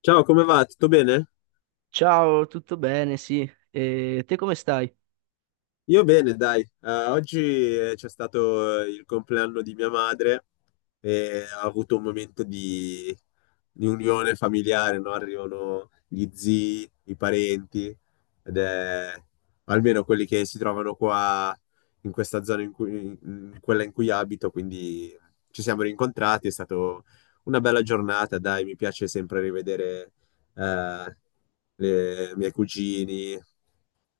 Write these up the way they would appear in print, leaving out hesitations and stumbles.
Ciao, come va? Tutto bene? Ciao, tutto bene? Sì. E te come stai? Io bene, dai. Oggi c'è stato il compleanno di mia madre e ha avuto un momento di unione familiare, no? Arrivano gli zii, i parenti, ed è almeno quelli che si trovano qua in questa zona, in quella in cui abito, quindi ci siamo rincontrati, è stata una bella giornata, dai, mi piace sempre rivedere eh, i miei cugini.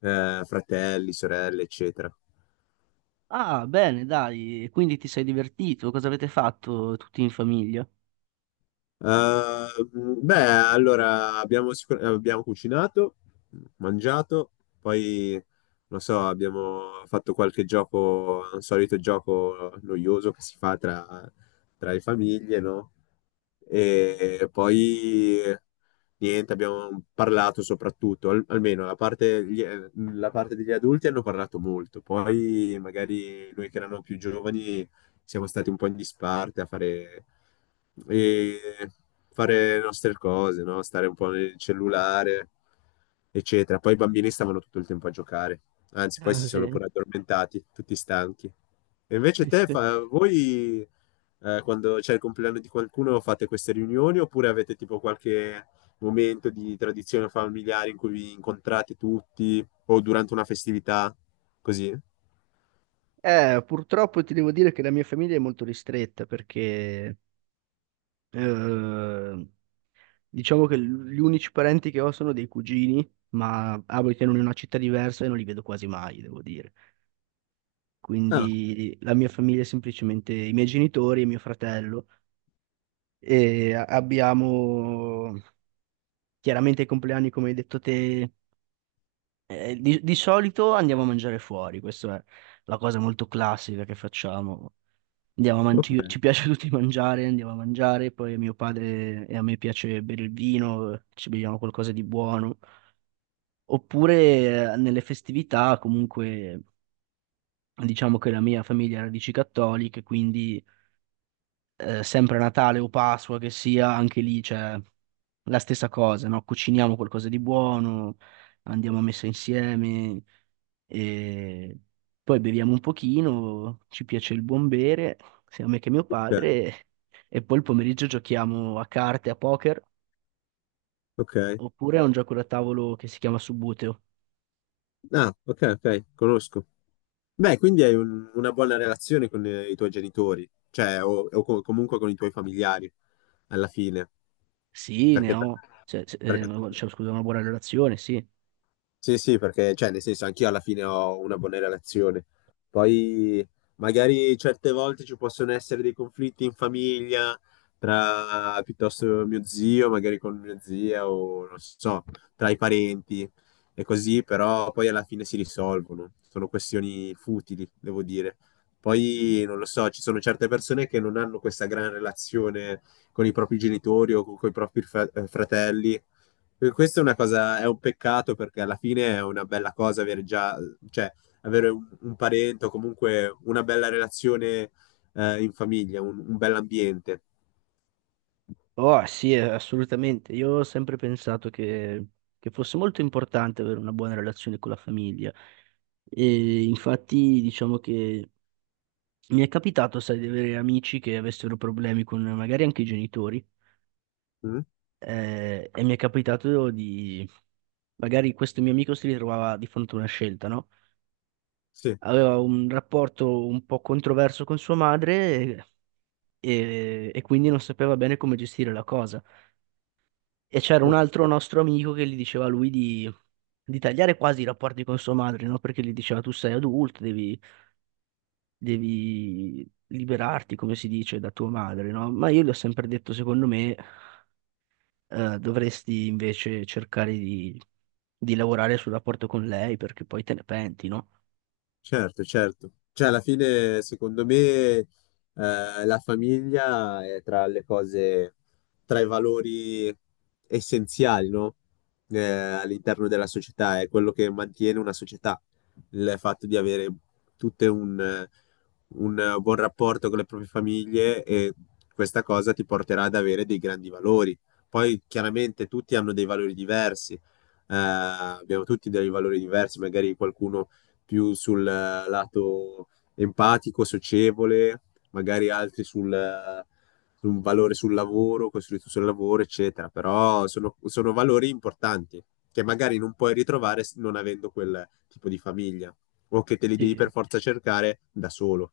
Fratelli, sorelle, eccetera. Ah, bene, dai. Quindi ti sei divertito? Cosa avete fatto tutti in famiglia? Eh, Beh, allora abbiamo cucinato, mangiato, poi non so, abbiamo fatto qualche gioco, un solito gioco noioso che si fa tra le famiglie, no? E poi niente, abbiamo parlato soprattutto, almeno la parte, gli- la parte degli adulti hanno parlato molto, poi magari noi che erano più giovani siamo stati un po' in disparte a e fare le nostre cose, no? Stare un po' nel cellulare, eccetera. Poi i bambini stavano tutto il tempo a giocare, anzi, poi Ah, si sono sì. pure addormentati, tutti stanchi. E invece te, voi quando c'è il compleanno di qualcuno fate queste riunioni oppure avete tipo qualche momento di tradizione familiare in cui vi incontrate tutti o durante una festività, così? Purtroppo ti devo dire che la mia famiglia è molto ristretta perché eh, diciamo che gli unici parenti che ho sono dei cugini, ma abitano in una città diversa e non li vedo quasi mai, devo dire. Ah, Quindi la mia famiglia è semplicemente i miei genitori e mio fratello e abbiamo. Chiaramente i compleanni, come hai detto te, di solito andiamo a mangiare fuori, questa è la cosa molto classica che facciamo. Ci, ci ok, piace a tutti mangiare, andiamo a mangiare, poi a mio padre e a me piace bere il vino, ci beviamo qualcosa di buono. Oppure nelle festività, comunque, diciamo che la mia famiglia ha radici cattoliche, quindi sempre Natale o Pasqua che sia, anche lì c'è la stessa cosa, no? Cuciniamo qualcosa di buono, andiamo a messa insieme e poi beviamo un pochino, ci piace il buon bere, sia a me che a mio ok, padre, e poi il pomeriggio giochiamo a carte, a poker, ok. oppure a un gioco da tavolo che si chiama Subbuteo. Ah, ok, ok, conosco. Beh, quindi hai una buona relazione con i tuoi genitori, cioè, o co- comunque con i tuoi familiari, alla fine, Sì, ne perché, ho, perché- scusa, una buona relazione, sì. sì, sì, perché, cioè, nel senso, anch'io alla fine ho una buona relazione. Poi, magari certe volte ci possono essere dei conflitti in famiglia, tra piuttosto mio zio, magari con mia zia, o non so, tra i parenti e così, però poi alla fine si risolvono. Sono questioni futili, devo dire. Poi, non lo so, ci sono certe persone che non hanno questa gran relazione con i propri genitori o con i propri fratelli e questa è una cosa, è un peccato perché alla fine è una bella cosa avere già, cioè, avere un parente o comunque una bella relazione in famiglia, un bell'ambiente. Oh, sì, assolutamente. Io ho sempre pensato che fosse molto importante avere una buona relazione con la famiglia. E infatti, diciamo che mi è capitato, sai, di avere amici che avessero problemi con magari anche i genitori. Mm? E mi è capitato di, magari questo mio amico si ritrovava di fronte a una scelta, no? Sì, Aveva un rapporto un po' controverso con sua madre e quindi non sapeva bene come gestire la cosa. E c'era un ok. altro nostro amico che gli diceva a lui di tagliare quasi i rapporti con sua madre, no? Perché gli diceva tu sei adulto, devi liberarti, come si dice, da tua madre, no? Ma io gli ho sempre detto, secondo me, dovresti invece cercare di lavorare sul rapporto con lei perché poi te ne penti, no? Certo, certo. Cioè, alla fine, secondo me, la famiglia è tra le cose, tra i valori essenziali, no? All'interno della società, è quello che mantiene una società, il fatto di avere tutte un buon rapporto con le proprie famiglie e questa cosa ti porterà ad avere dei grandi valori. Poi, chiaramente, tutti hanno dei valori diversi. Abbiamo tutti dei valori diversi, magari qualcuno più sul lato empatico, socievole, magari altri sul, su un valore sul lavoro, costruito sul lavoro, eccetera. Però sono valori importanti che magari non puoi ritrovare non avendo quel tipo di famiglia o che te li devi Sì, per forza cercare da solo.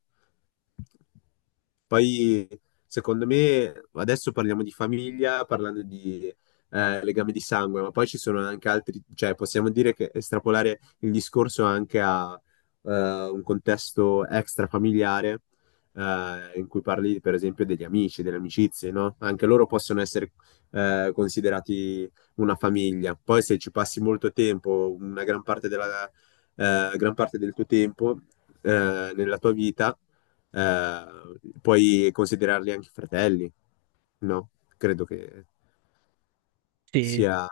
Poi, secondo me, adesso parliamo di famiglia, parlando di legame di sangue, ma poi ci sono anche altri, cioè possiamo dire che estrapolare il discorso anche a eh, un contesto extrafamiliare in cui parli per esempio degli amici, delle amicizie, no? Anche loro possono essere considerati una famiglia. Poi se ci passi molto tempo, una gran parte, della, gran parte del tuo tempo nella tua vita, eh, puoi considerarli anche fratelli, no? Credo che sì. sia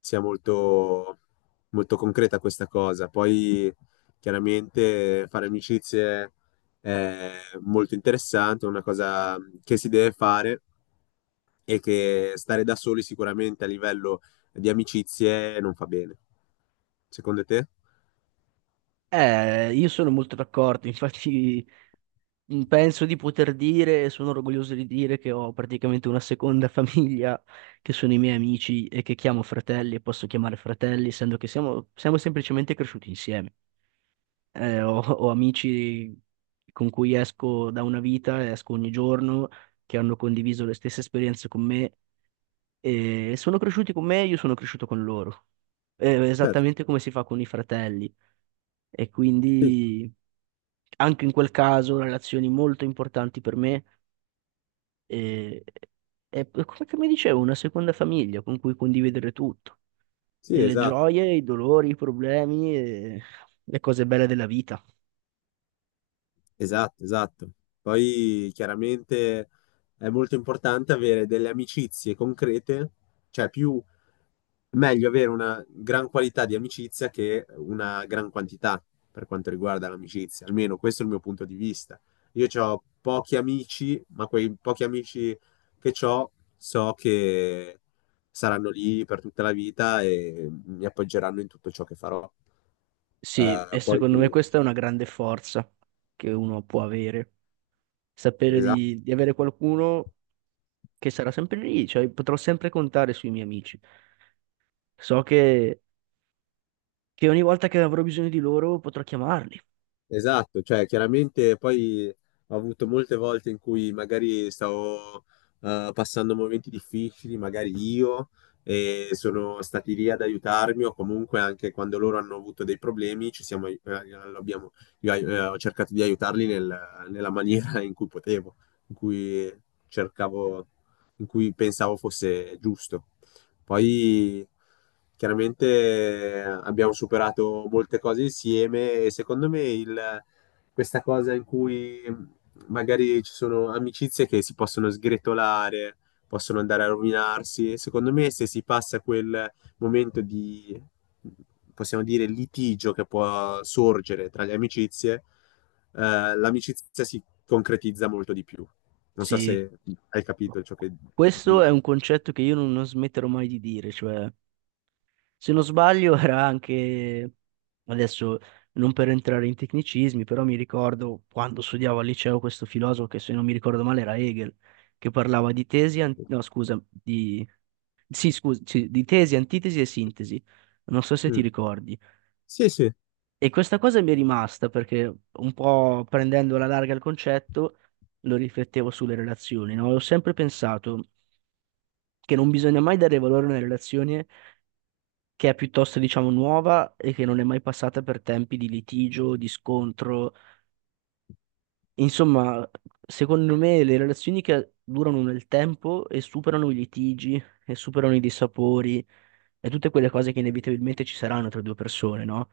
sia molto, molto concreta questa cosa. Poi chiaramente fare amicizie è molto interessante, è una cosa che si deve fare e che stare da soli sicuramente a livello di amicizie non fa bene. Secondo te? Io sono molto d'accordo, infatti. Mm, penso di poter dire, e sono orgoglioso di dire che ho praticamente una seconda famiglia, che sono i miei amici e che chiamo fratelli e posso chiamare fratelli, essendo che siamo semplicemente cresciuti insieme. Ho amici con cui esco da una vita, esco ogni giorno, che hanno condiviso le stesse esperienze con me e sono cresciuti con me e io sono cresciuto con loro. Certo, Esattamente come si fa con i fratelli. E sì, quindi anche in quel caso relazioni molto importanti per me e, è come che mi dicevo, una seconda famiglia con cui condividere tutto, e sì, le esatto. gioie, i dolori, i problemi e le cose belle della vita. Esatto, esatto. Poi chiaramente è molto importante avere delle amicizie concrete, cioè più meglio avere una gran qualità di amicizia che una gran quantità per quanto riguarda l'amicizia, almeno questo è il mio punto di vista. Io ho pochi amici, ma quei pochi amici che ho so che saranno lì per tutta la vita e mi appoggeranno in tutto ciò che farò. Sì, e Poi, secondo me questa è una grande forza che uno può avere, sapere esatto. Di avere qualcuno che sarà sempre lì, cioè potrò sempre contare sui miei amici. So che ogni volta che avrò bisogno di loro potrò chiamarli. Esatto, cioè chiaramente poi ho avuto molte volte in cui magari stavo passando momenti difficili, magari io, e sono stati lì ad aiutarmi o comunque anche quando loro hanno avuto dei problemi ci siamo, ai- lo abbiamo- io ai- ho cercato di aiutarli nella maniera in cui potevo, in cui cercavo, in cui pensavo fosse giusto. Poi chiaramente abbiamo superato molte cose insieme e secondo me, questa cosa in cui magari ci sono amicizie che si possono sgretolare, possono andare a rovinarsi, secondo me se si passa quel momento di, possiamo dire, litigio che può sorgere tra le amicizie, l'amicizia si concretizza molto di più. Non so Sì, se hai capito ciò che questo è dico. un concetto che io non smetterò mai di dire, cioè... Se non sbaglio era anche, adesso non per entrare in tecnicismi, però mi ricordo quando studiavo al liceo questo filosofo che se non mi ricordo male era Hegel, che parlava di tesi, an- no scusa, di, sì, scusa, sì, di tesi, antitesi e sintesi. Non so se ti Mm. ricordi. Sì, sì. E questa cosa mi è rimasta perché un po' prendendo alla larga il concetto lo riflettevo sulle relazioni, no? Ho sempre pensato che non bisogna mai dare valore a una relazione che è piuttosto, diciamo, nuova e che non è mai passata per tempi di litigio, di scontro. Insomma, secondo me le relazioni che durano nel tempo e superano i litigi e superano i dissapori e tutte quelle cose che inevitabilmente ci saranno tra due persone, no?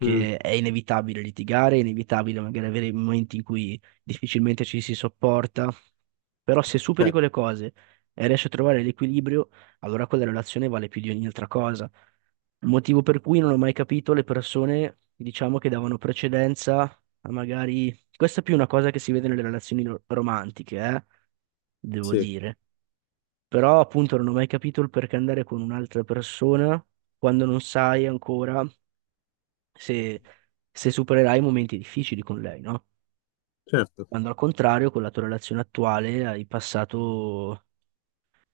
Mm, è inevitabile litigare, è inevitabile magari avere momenti in cui difficilmente ci si sopporta, però se superi certo, quelle cose e riesci a trovare l'equilibrio, allora quella relazione vale più di ogni altra cosa. Il motivo per cui non ho mai capito le persone, diciamo, che davano precedenza a magari, questa è più una cosa che si vede nelle relazioni romantiche, devo sì, dire. Però appunto non ho mai capito il perché andare con un'altra persona quando non sai ancora se, se supererai momenti difficili con lei, no? certo, Quando al contrario con la tua relazione attuale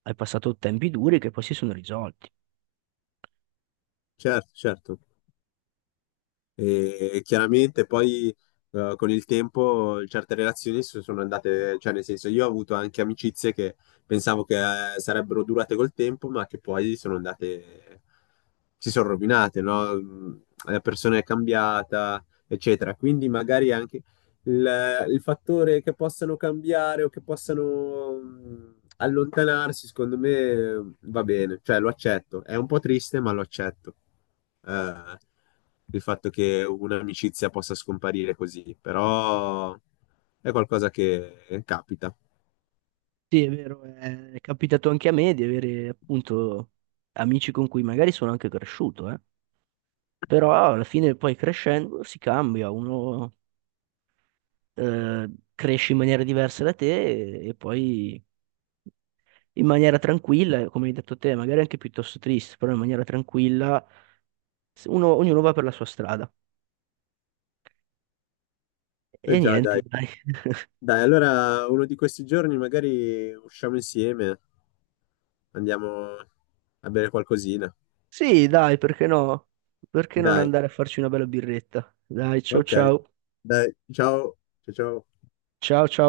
hai passato tempi duri che poi si sono risolti. certo, certo. E chiaramente poi con il tempo certe relazioni si sono andate, cioè nel senso io ho avuto anche amicizie che pensavo che sarebbero durate col tempo, ma che poi sono andate, si sono rovinate, no? Mm, la persona è cambiata, eccetera. Quindi magari anche il fattore che possano cambiare o che possano allontanarsi, secondo me va bene, cioè lo accetto. È un po' triste, ma lo accetto. Eh, il fatto che un'amicizia possa scomparire così, però è qualcosa che capita. Sì, è vero, è capitato anche a me di avere appunto amici con cui magari sono anche cresciuto, eh. Però alla fine poi crescendo si cambia, uno eh, cresci in maniera diversa da te e poi in maniera tranquilla, come hai detto te, magari anche piuttosto triste, però in maniera tranquilla, ognuno va per la sua strada. E E già, niente, dai. dai. Dai, allora uno di questi giorni magari usciamo insieme, andiamo a bere qualcosina. Sì, dai, perché no? Perché non Dai, andare a farci una bella birretta? Dai, ciao ok. ciao. Dai, ciao. Ciao ciao. Ciao ciao.